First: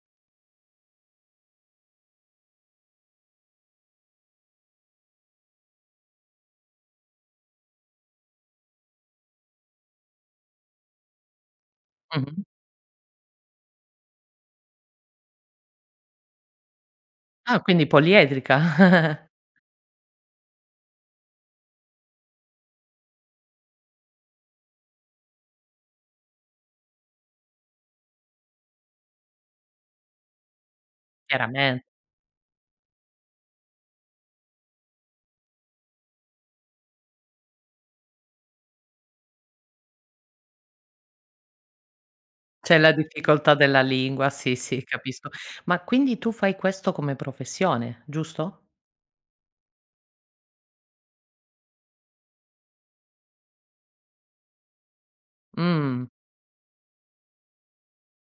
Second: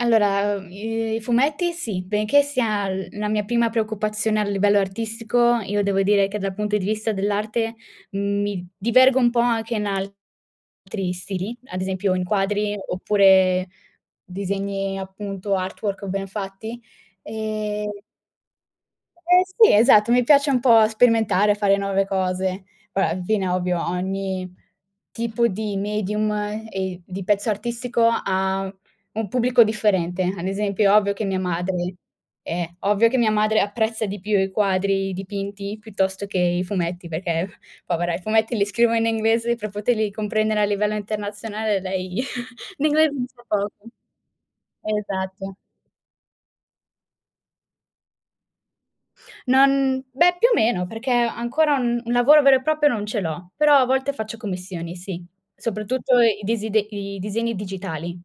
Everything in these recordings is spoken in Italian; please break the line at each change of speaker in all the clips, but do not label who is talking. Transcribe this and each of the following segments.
Allora, uhm, i i fumetti sì, benché sia l la mia prima preoccupazione a livello artistico, io devo dire che dal punto di vista dell'arte mi divergo un po' anche in altri stili, ad esempio in
Mh-mh.
quadri oppure disegni appunto, artwork ben fatti.
Ah quindi
Ehm
poliedrica.
Eh sì, esatto, mi piace un po' sperimentare, fare nuove cose. Ora, al fine ovvio, ogni tipo di medium e di pezzo artistico ha un pubblico differente. Ad esempio, ovvio che mia
Chiarame
madre eh, ovvio che mia madre apprezza di più i quadri dipinti piuttosto che i fumetti perché, povera, i fumetti li scrivo in inglese per poterli comprendere a livello internazionale, lei
C'è
di
la
inglese ne sa
difficoltà
poco.
della lingua, sì, sì capisco.
Esatto.
Ma quindi tu fai questo come professione, giusto?
Non beh, più o meno, perché ancora un un lavoro vero e proprio non ce l'ho, però a volte faccio commissioni sì,
Mh-mh.
soprattutto i desidec i disegni digitali.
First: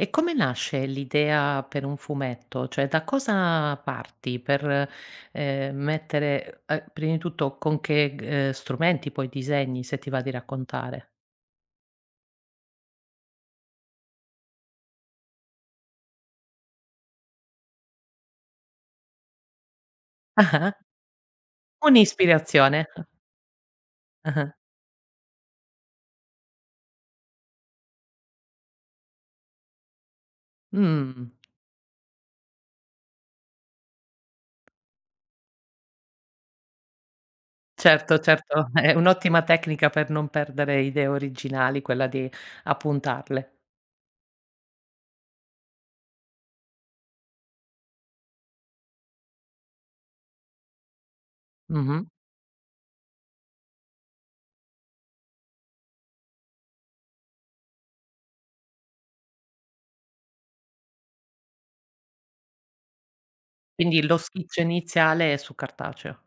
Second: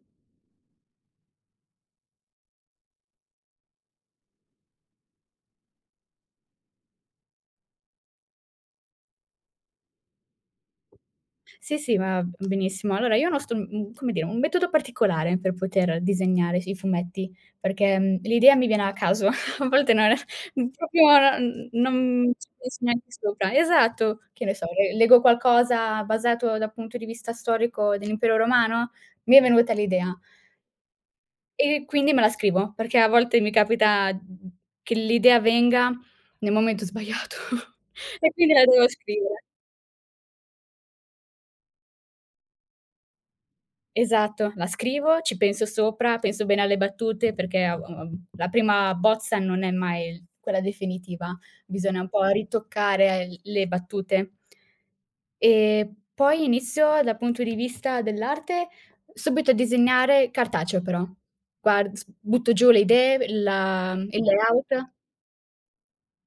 E come nasce l'idea per un fumetto? Cioè da cosa parti per, ehm, mettere uhm, è prima di tutto con che g ehm, strumenti poi disegni, se ti va di raccontare?
Sì, sì, va benissimo. Allora io no sto mhmm, come dire, un metodo particolare per poter disegnare fi i fumetti, perché, mhmm, l'idea mi viene a caso. A volte non mhmm,
Ah-ah.
proprio non mhmm, non, mhmm, ci penso
Un'ispirazione, ah.
neanche sopra. Esatto. Che
Ah-ah.
ne so, le leggo qualcosa basato dal punto di vista storico dell'impero romano? Mi è venuta l'idea.
Mhmm.
E e quindi me la scrivo, perché a volte mi capita, mh mh mhmm, che l'idea venga nel momento sbagliato
Certo,
e quindi la
certo,
devo
è
scrivere.
un'ottima tecnica per non perdere idee originali quella di appuntarle.
Esatto. La scrivo, ci penso sopra, penso bene alle battute, perché av av av la prima bozza non è mai quella definitiva. Bisogna
Mh-mh.
un po' ritoccare le battute. E poi inizio dal punto di vista dell'arte subito a disegnare, cartaceo però. Guard s butto giù le idee e la
Quindi
mhmm,
lo
il
schizzo
layout.
iniziale è su cartaceo.